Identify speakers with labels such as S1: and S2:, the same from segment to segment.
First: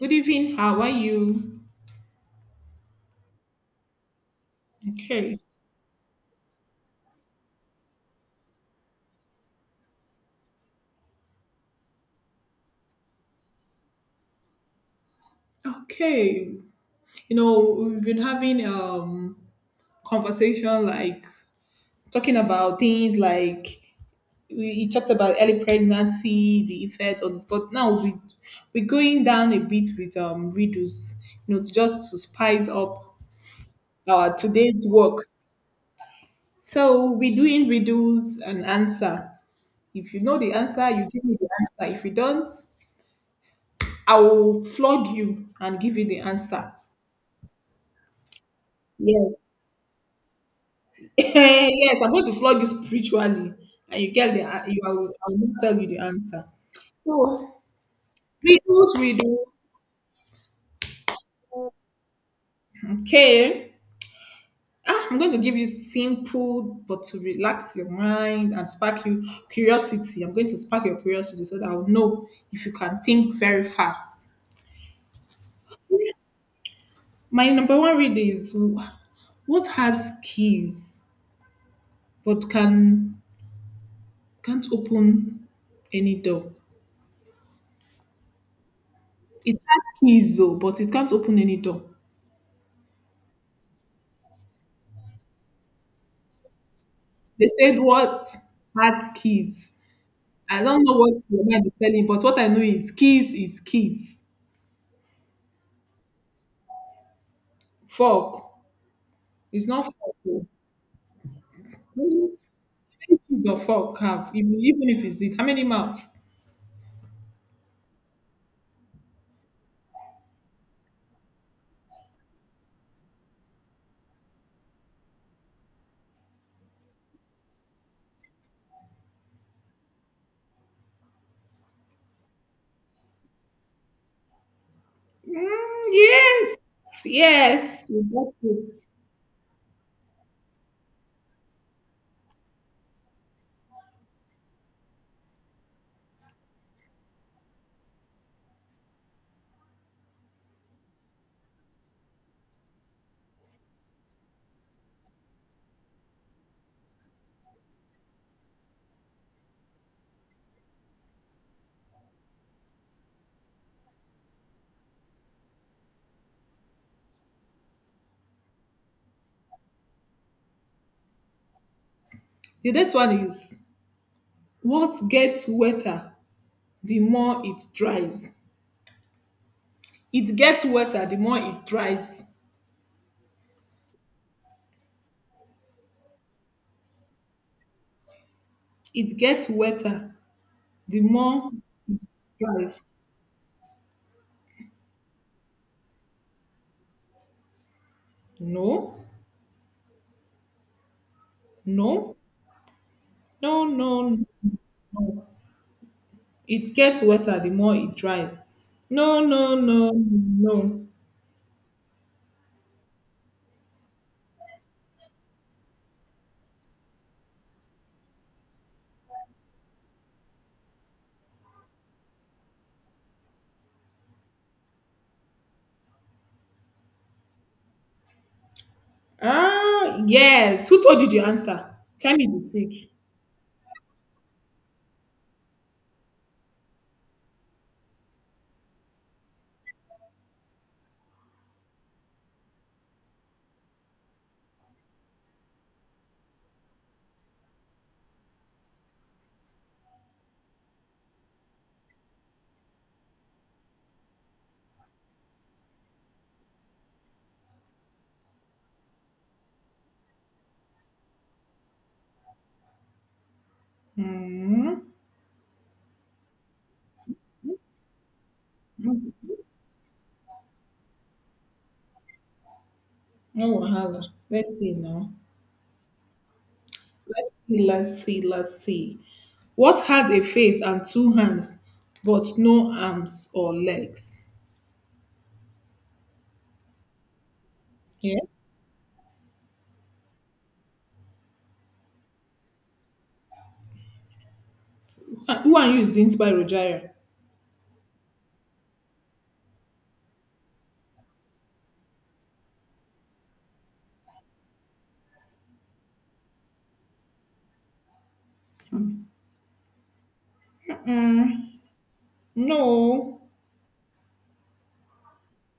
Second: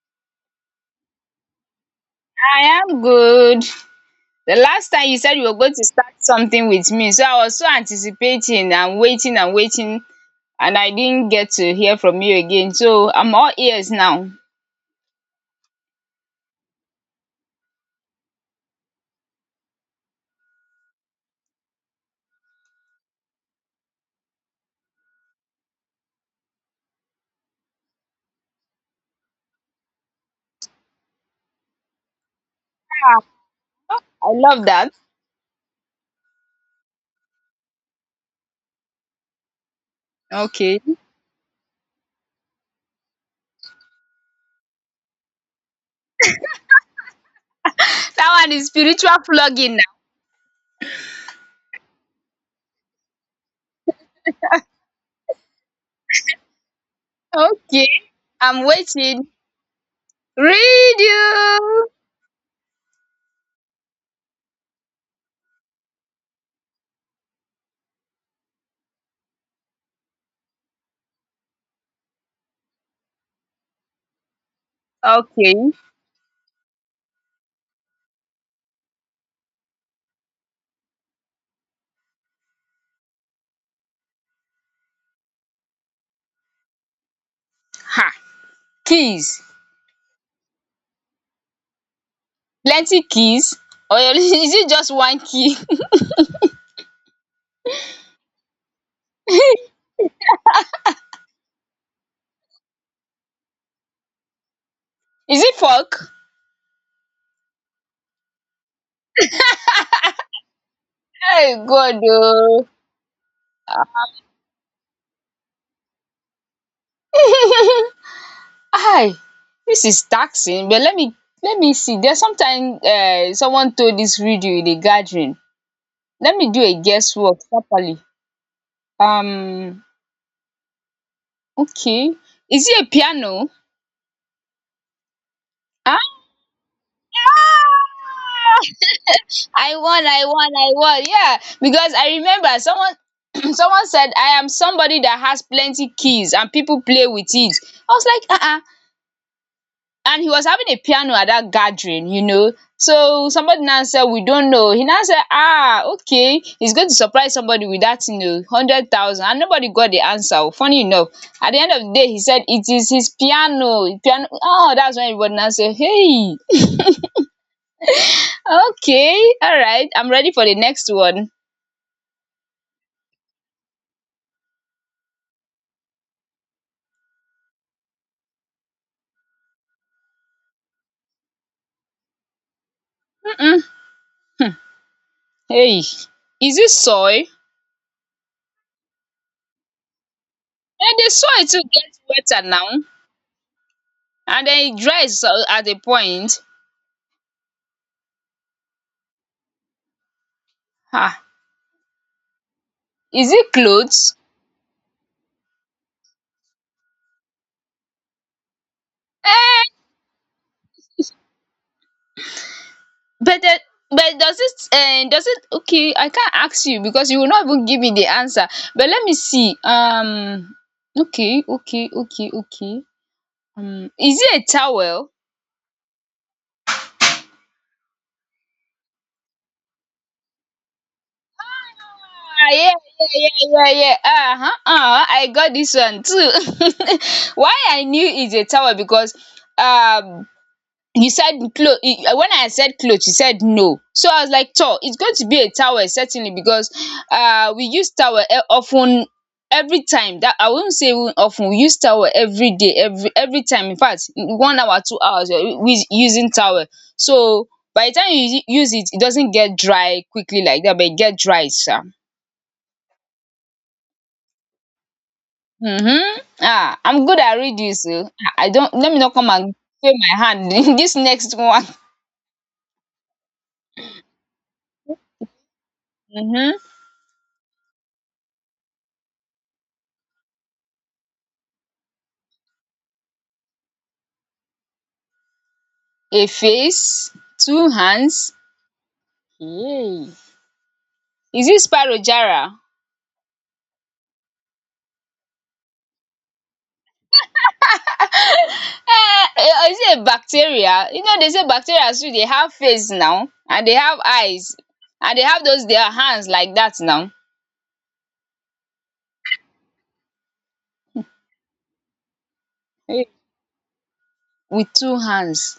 S1: Good evening. How are you?
S2: I am good. The last time you said
S1: Okay.
S2: you were going to start something with me, so I was so anticipating and waiting and waiting, and I didn't get to hear from you again. So I'm all ears now. Yeah,
S1: Okay. We've been having conversation, like talking about things like we talked about early pregnancy, the effect on this, but now we we're going down a bit with riddles, to just to spice up
S2: I
S1: our
S2: love
S1: today's
S2: that.
S1: work. So we're doing riddles and answer. If you know the
S2: Okay.
S1: answer, you give me the answer. If you don't, I will flood you and give you the answer.
S2: That one is spiritual
S1: Yes.
S2: plugging
S1: Eh, yes, I'm going to flog you spiritually, and you get the you. I will not tell you the answer.
S2: now.
S1: So
S2: Okay. I'm
S1: riddles we
S2: waiting.
S1: do.
S2: Read you.
S1: Okay, I'm going to give you simple, but to relax your mind and spark you curiosity. I'm going to spark your curiosity so that I'll know if you can think very fast.
S2: Okay.
S1: My number one read is what has keys but can't open any door.
S2: Ha. Keys.
S1: It has keys though, but it can't open any door.
S2: Plenty keys. Or is it just one key?
S1: They said what has keys. I don't know what your mind is telling, but what I know is keys is keys.
S2: Is it fork?
S1: Fork. It's not fork. Oh.
S2: Hey,
S1: How
S2: God.
S1: many keys or fork have? Even if it's it, how many mouths?
S2: Oh. Hi, this is taxing, but let me see, there's sometime. Someone told this video in a gathering. Let me do a guesswork properly. Um okay, is it a piano?
S1: Mm,
S2: Ah!
S1: yes. Yes, you got it.
S2: I won, I won, I won. Yeah, because I remember someone someone said, I am somebody that has plenty keys and people play with it. I was like, uh-uh, and he was having a piano at that gathering. So somebody now said, We don't know. He now said, Ah, okay, he's going to surprise somebody with that, 100,000. And nobody got the answer. Oh. Funny enough, at the end of the day, he said, It is his piano. Piano. Oh, that's when everybody now said, Hey, okay, all right, I'm ready for the next one.
S1: The next one is what gets wetter the more it dries. It gets wetter the more it dries.
S2: Mm-mm. Hmm. Hey, is it soy?
S1: It gets wetter
S2: And
S1: the
S2: the soil
S1: more
S2: too
S1: it
S2: gets wetter now,
S1: dries.
S2: and then it dries at a point.
S1: No,
S2: Ah,
S1: no,
S2: is it
S1: no, no,
S2: clothes?
S1: no. It gets wetter the more it dries. No, no, no, no.
S2: But the but does it, okay, I can't ask you because you will not even give me the answer. But let me see. Okay, okay, okay, okay. Is it a towel?
S1: Ah, yes. Who told you the answer? Tell me the
S2: Ah, yeah,
S1: truth.
S2: yeah, yeah, yeah, yeah. Uh-huh. I got this one too. Why I knew it's a towel, because um you said cloth. When I said cloth, you said no. So I was like, tor, it's going to be a towel certainly, because we use towel often every time. That I won't say. Even often, we use towel every day, every time. In fact, 1 hour, 2 hours, we using towel. So by the time you use it, it doesn't get dry quickly like that, but it get dry, sir. Sha.
S1: Hmm.
S2: I'm good at reading. So I don't, let
S1: No
S2: me not come and fail my hand in this next one.
S1: wahala. Let's see now.
S2: um
S1: Let's see, let's see, let's see. What has a face and two hands, but no arms or legs?
S2: a face, two
S1: Yeah.
S2: hands. Yay! Is it Sparrowjara?
S1: Ah, who are you is doing Spyro Gyra?
S2: um is it a bacteria? You know, they say bacteria too. They have face now, and they have eyes, and they have those their hands like that now.
S1: Mm,
S2: Hey.
S1: no.
S2: With two hands.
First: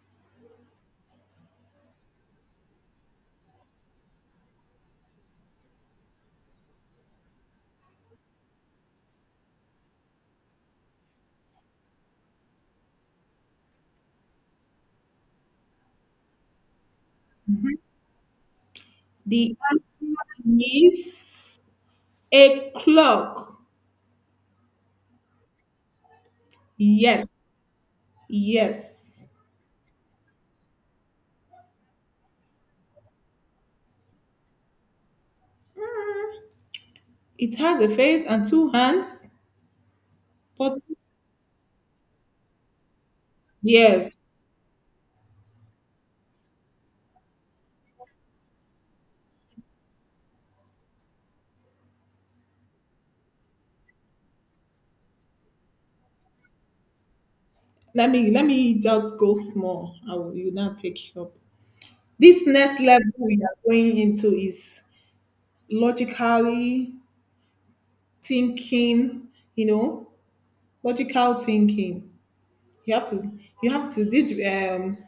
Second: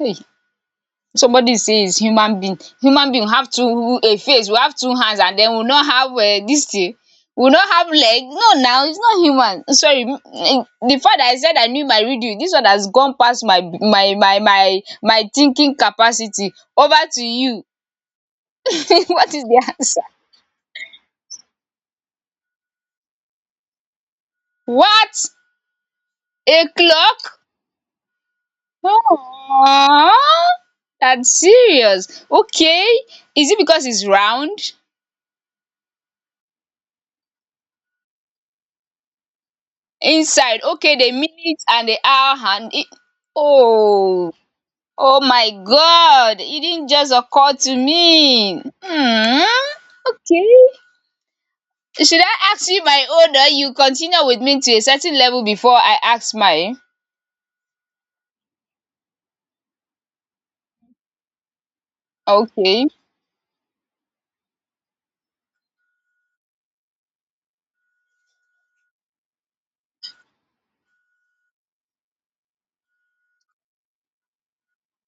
S2: Hey. Somebody say is human being. Human being have two a face, we have two hands, and then we no have dis thing, we no have leg. No, now is not human. Sorry, eh, the fact that I said I knew my riddle, dis one has gone pass my thinking capacity. Over to you. What is
S1: The
S2: the answer?
S1: answer is a clock.
S2: What? A
S1: Yes.
S2: clock?
S1: Yes,
S2: um that's serious. Okay, is it because it's round?
S1: it has a face and two hands.
S2: Inside,
S1: But
S2: okay, the minute and the hour and it.
S1: yes,
S2: Oh oh my god, it didn't just occur to me. Hmm. Okay. Should I ask you my own, or you continue with me to a certain level before I ask mine?
S1: let me just go small. I will you now take it up. This next
S2: Okay.
S1: level we are going into is logically thinking. You know, logical thinking. You have to you have to this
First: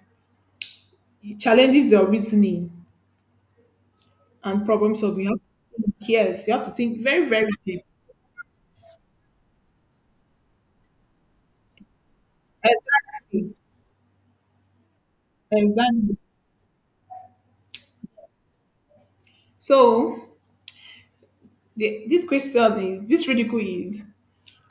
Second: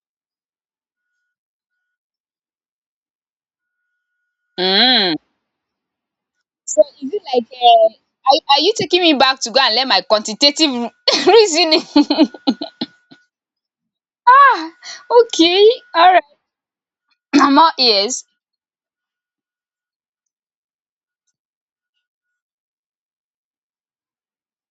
S1: challenges your reasoning and problem
S2: Hmm.
S1: solving. You have to think, yes, you have to
S2: So
S1: think
S2: is it
S1: very
S2: like
S1: very deep.
S2: are you taking me back to go and learn my quantitative reasoning?
S1: Exactly,
S2: ah, okay. All
S1: exactly.
S2: right. I'm all ears.
S1: So the, this question is this ridicule is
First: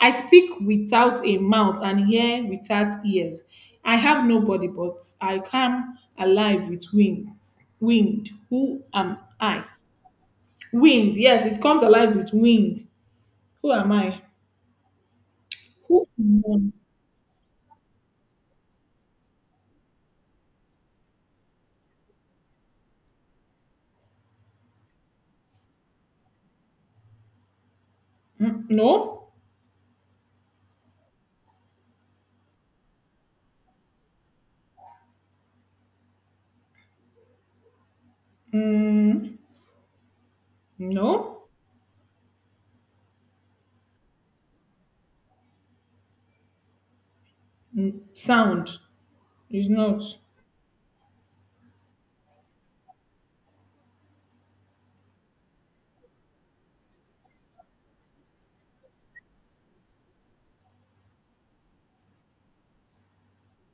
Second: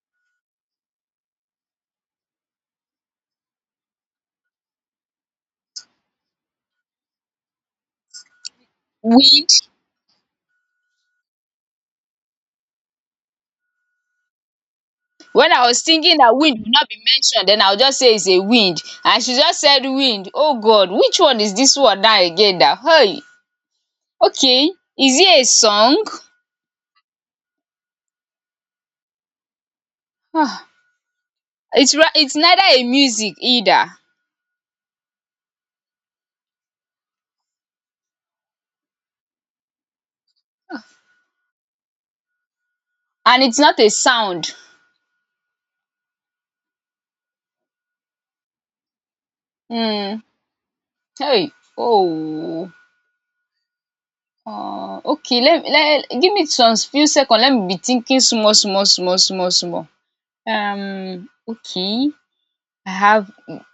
S1: I speak without a mouth and hear without ears. I have nobody, but I come alive with wings. Wind, who am
S2: Wind.
S1: I? Wind, yes, it comes alive with wind. Who am I?
S2: When I was
S1: Who?
S2: thinking that wind
S1: No.
S2: would not be mentioned, then I would just say it's a wind, and she just said wind. Oh God, which one is this one now again now? Hey. Okay, is it a song?
S1: No.
S2: um it's neither a music either.
S1: Mm, no.
S2: And it's not a sound.
S1: Mm, sound is not
S2: um Hey. Oh. Okay, let give me some few second, let me be thinking small small small small small. Okay. I have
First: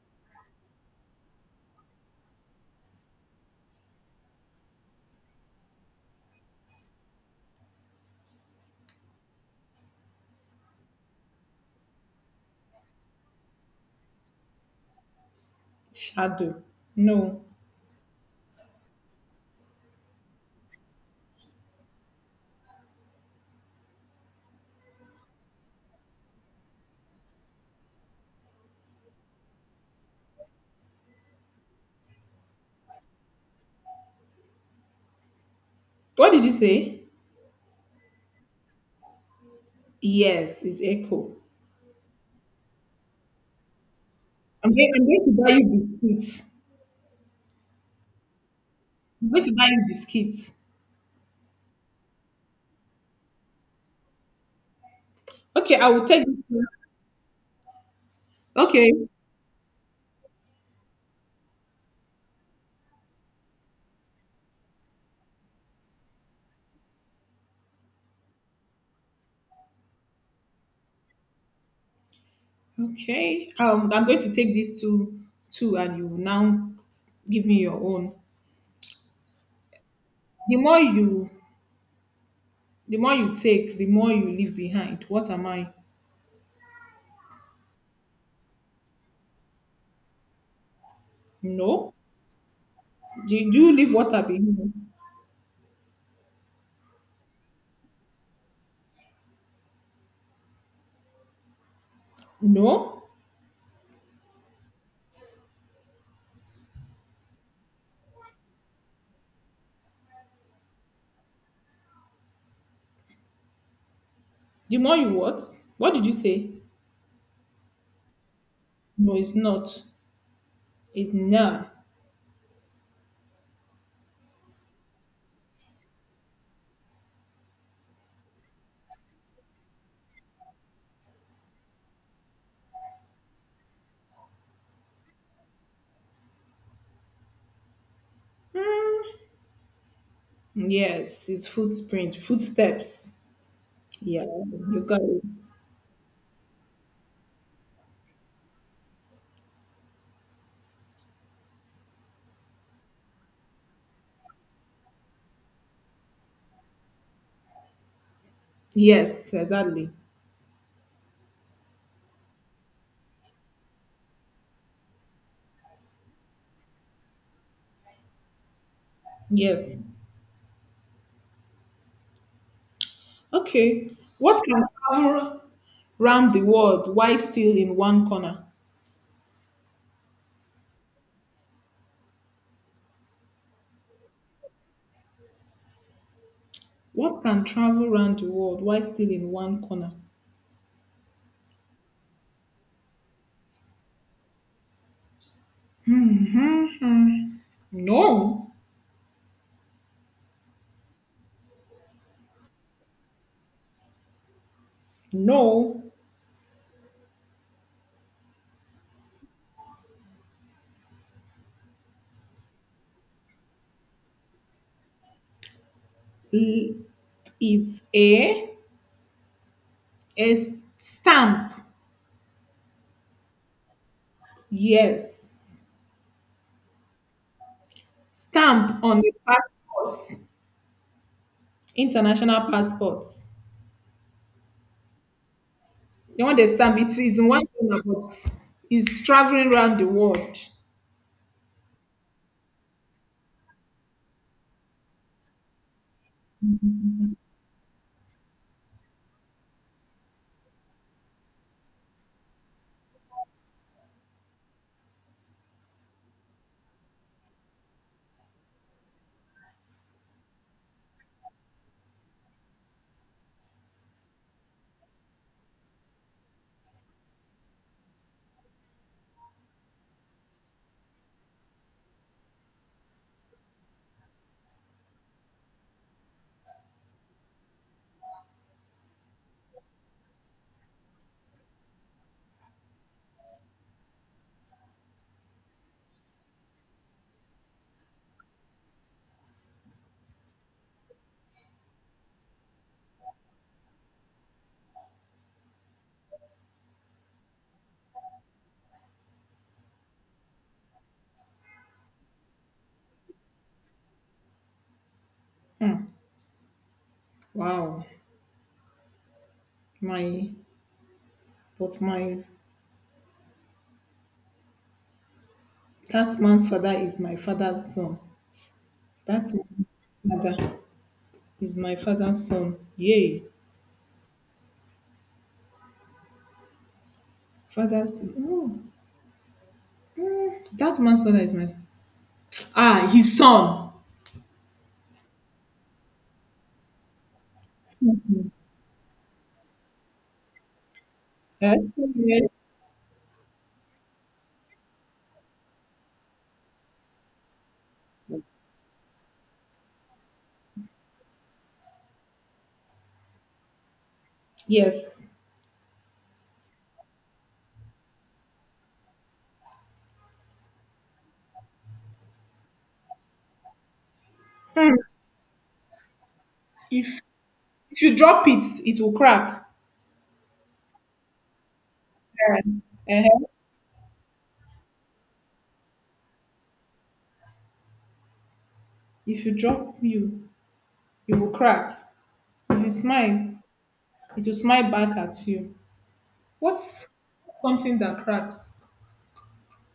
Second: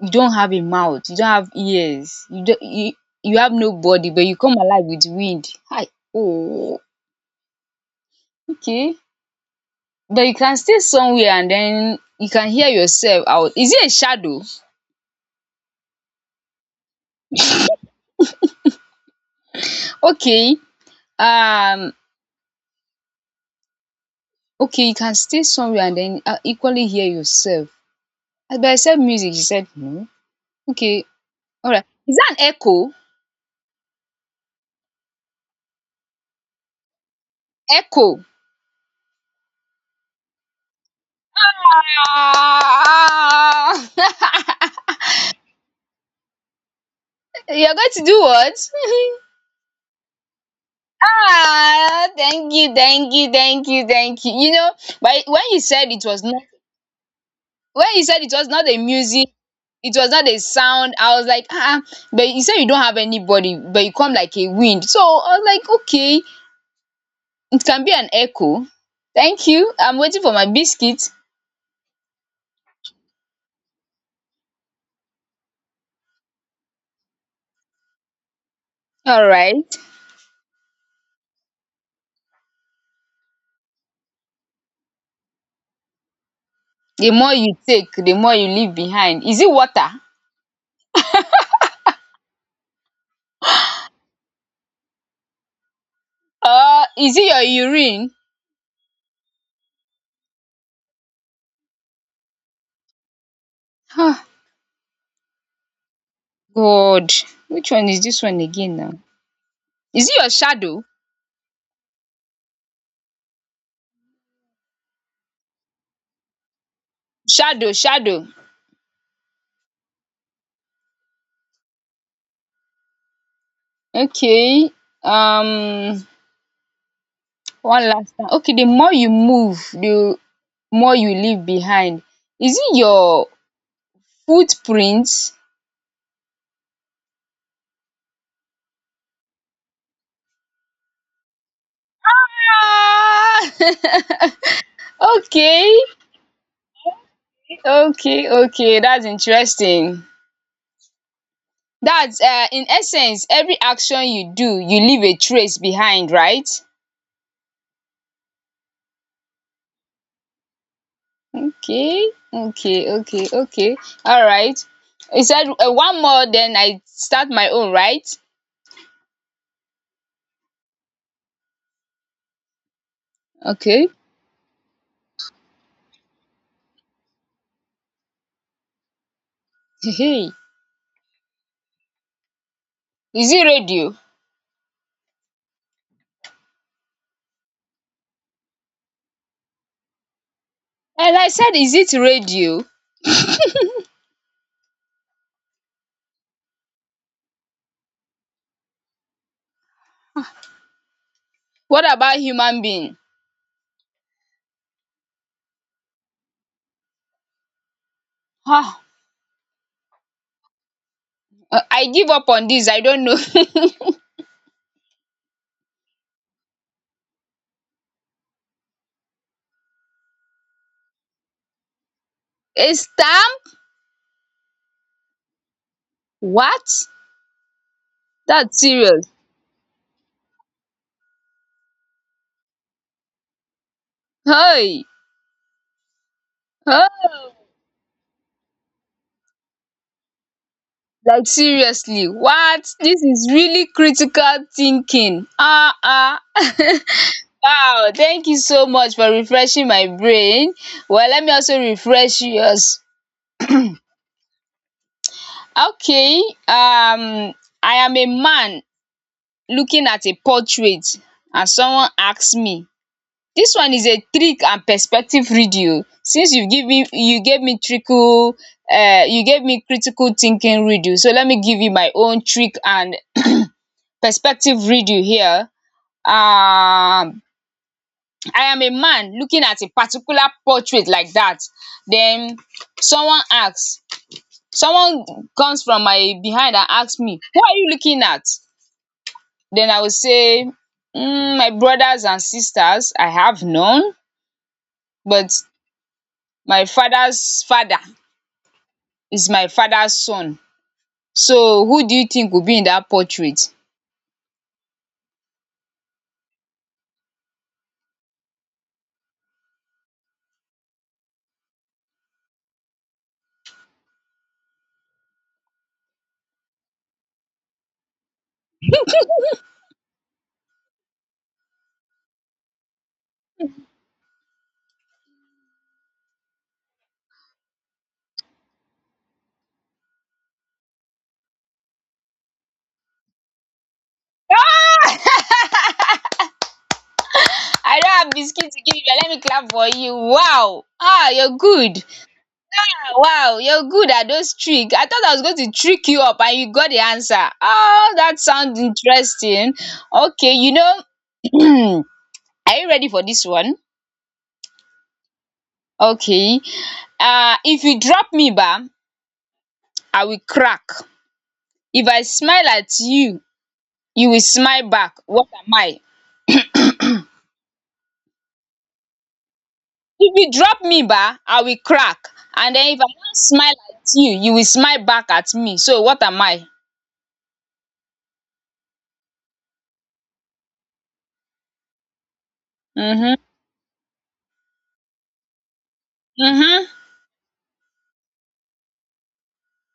S2: You don't have a mouth, you don't have ears, you don't you you have no body, but you come alive with wind. Hi! Oh! Okay. But you can stay somewhere, and then you can hear yourself out. Is it a shadow?
S1: shadow. No.
S2: Okay. Um, okay, you can stay somewhere and then equally hear yourself. But I said music, you said no. Okay, alright. Is that an echo?
S1: What did you say?
S2: Echo.
S1: Yes, it's echo.
S2: Ah.
S1: I'm going to buy you biscuits.
S2: You're going to do what?
S1: I'm going to buy biscuits.
S2: Ah, thank you, thank you, thank you, thank you. You know, but
S1: Okay, I will take this one.
S2: when you said it was not a
S1: Okay.
S2: music, it was not a sound. I was like, ah, ah, but you said you don't have anybody, but you come like a wind. So I was like, okay, it can be an echo. Thank you. I'm waiting for my biscuit.
S1: Okay. I'm going to take these two and you now give me your own.
S2: All right.
S1: The more you the more you take, the more you leave behind. What am I?
S2: The more you take, the more you leave behind. Is it water?
S1: No. Do you leave water behind?
S2: Or is it your urine?
S1: No.
S2: Ah, God, which one is this one again now? Is it your shadow?
S1: The more you what? What did you say?
S2: Shadow, shadow.
S1: No, it's not. It's nah.
S2: Okay, um, one last time. Okay, the more you move, the more you leave behind. Is it your footprints?
S1: Yes, it's footprint, footsteps.
S2: Ah!
S1: Yeah, you got it.
S2: Okay, okay, okay. That's interesting. That's in essence, every action you do, you leave a trace behind, right?
S1: Yes, exactly.
S2: Okay, okay, okay, okay. All right. You said one more, then I start my own, right?
S1: Yes.
S2: Okay.
S1: Okay. What can travel round the world while still in one corner?
S2: Hey, hey. Is it radio?
S1: What can travel round the world while still in one corner?
S2: And I said, is it radio?
S1: No,
S2: What about human being?
S1: no.
S2: Ah, I give up on this. I don't know.
S1: It is a stamp.
S2: A stamp?
S1: Yes.
S2: What? That's
S1: Stamp on
S2: serious.
S1: the passports, international passports.
S2: Hey,
S1: The one they stamp, it is in one
S2: oh,
S1: corner, but it's traveling round the world.
S2: like, seriously, what? This is really critical thinking. Ah, ah. Uh. Wow, thank you so much for refreshing my brain. Well, let me also refresh yours. Okay, um, I am a man looking at a portrait, and someone asks me. This one is a trick and perspective reading oh. Since you gave me trickle, you gave me critical thinking reading, so let me give you my own trick and perspective reading here. um I am a man looking at a particular portrait like that. Then someone asks, someone comes from my behind and ask me, who are you looking at? Then I will say, my brothers and sisters I have none, but my father's father is my father's son. So who do you think will be in that portrait?
S1: Hmm. Wow. My, but my that man's father is my father's son. That man's father is my father's son. Yay. Father's no. Mm. That man's father is my ah his son.
S2: Ah! I don't have biscuit to give you. Let me clap for you. Wow. Ah, you're
S1: Eh?
S2: good. Ah, wow, you're good at those tricks. I thought I was going to trick you up, and you got the answer. Oh, that sounds interesting. Okay, you know, are you ready for this one?
S1: Yes.
S2: Okay. If you drop me, ba, I will crack. If I smile at you, you will smile
S1: Hmm.
S2: back. What am I?
S1: If if you drop it, it will crack.
S2: If you drop me ba, I will crack,
S1: Eh,
S2: and den if I wan
S1: eh.
S2: smile at you, you will smile back at me, so what am I?
S1: If you drop you, it will crack. If you
S2: um
S1: smile, it will smile back at you.
S2: um
S1: What's something that cracks?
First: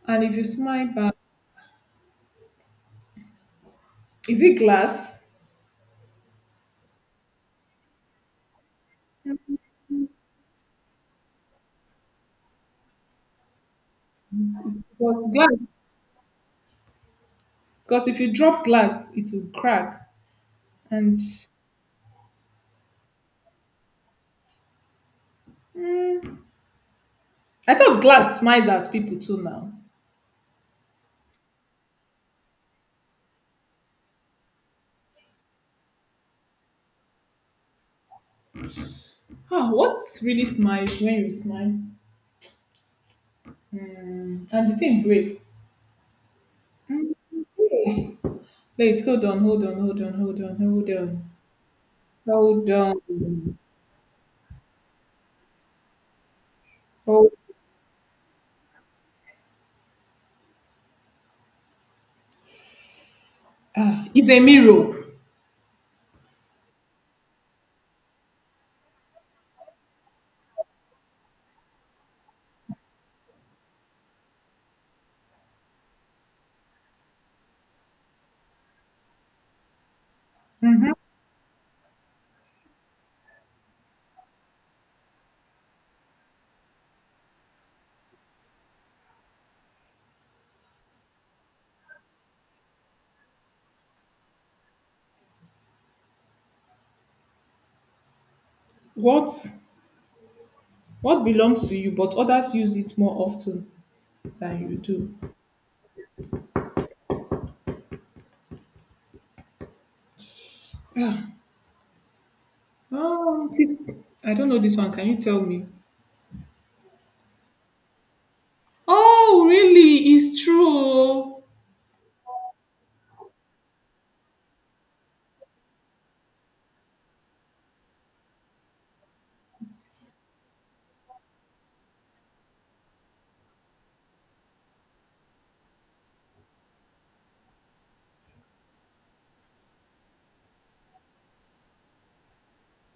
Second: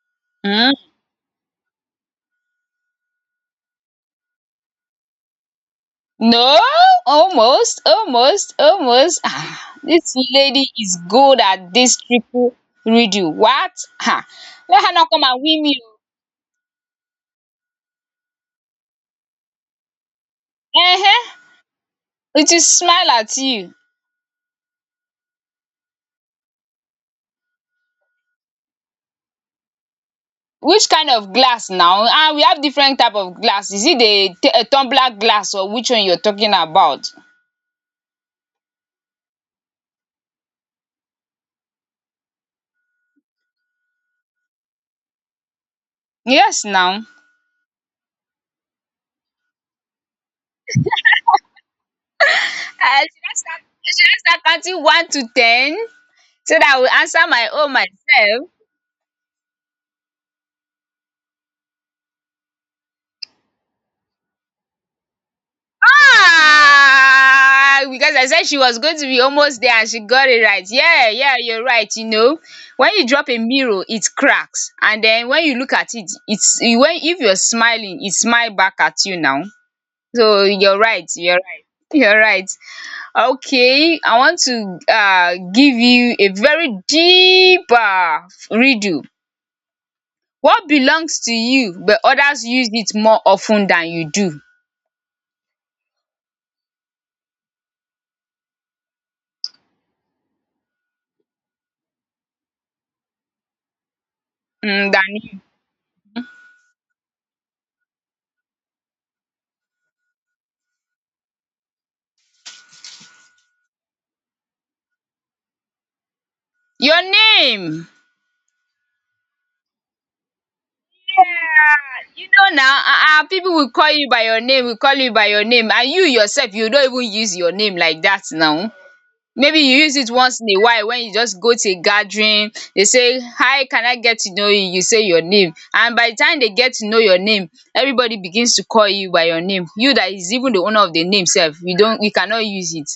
S1: And if you
S2: um
S1: smile back, is it glass?
S2: no, almost, almost, almost. Dis lady is good at dis triple riddle. What? um Let her no come
S1: Because
S2: and
S1: glass,
S2: win me oo.
S1: because if you drop glass, it will crack. And
S2: um it will smile at you.
S1: mm, I thought glass smiles at people too now.
S2: Which kind of glass now? And we have different type of glass. Is it the a tumbler glass, or which one you are talking about?
S1: Ah, what really smiles when you smile? Mm, and the thing breaks.
S2: Yes now.
S1: Yeah. Wait, hold on, hold on, hold on, hold on, hold on, hold
S2: Should I
S1: on.
S2: start? Should I start counting one to ten so that I will answer
S1: Oh,
S2: my own myself?
S1: it's a mirror.
S2: Ah, because I said she was going to be almost there, and she got it right. Yeah, yeah, you're right. You know, when you drop a mirror, it cracks, and then when you look at it, it's when if you're smiling, it smile back at you now. So you're right. You're right. You're right. Okay, I want to give you a very deep redo. What belongs to you but others use it more often than you do?
S1: What what belongs to you, but others use it more often than you
S2: Than
S1: do?
S2: you.
S1: Ah, oh, this I don't know this one. Can you tell me?
S2: Your name!
S1: Oh, really? It's true.
S2: Yeah, you know now, people will call you by your name will call you by your name, and you yourself, you don't even use your name like that now. Maybe you use it once in a while. When you just go to a gathering, they say, "Hi, can I get to know you?" You say your name, and by the time they get to know your name, everybody begins to call you by your name. You that is even the owner of the name sef, you cannot use it.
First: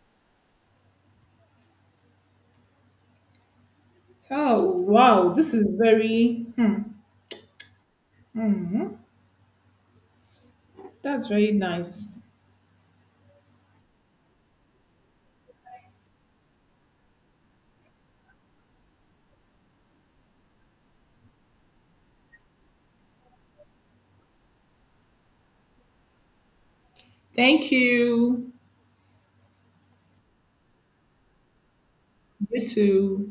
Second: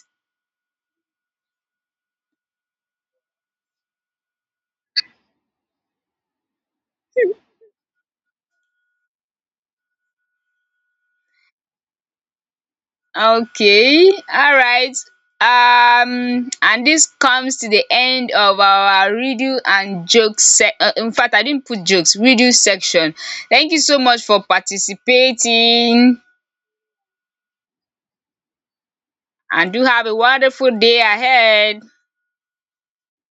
S1: Oh, wow. This is very, hmm, that's very nice.
S2: Okay, alright. And this comes to the end of our riddle and jokes in fact, I didn't put jokes, riddle section. Thank you so much for participating,
S1: Thank you.
S2: and do have a wonderful day ahead.
S1: You too.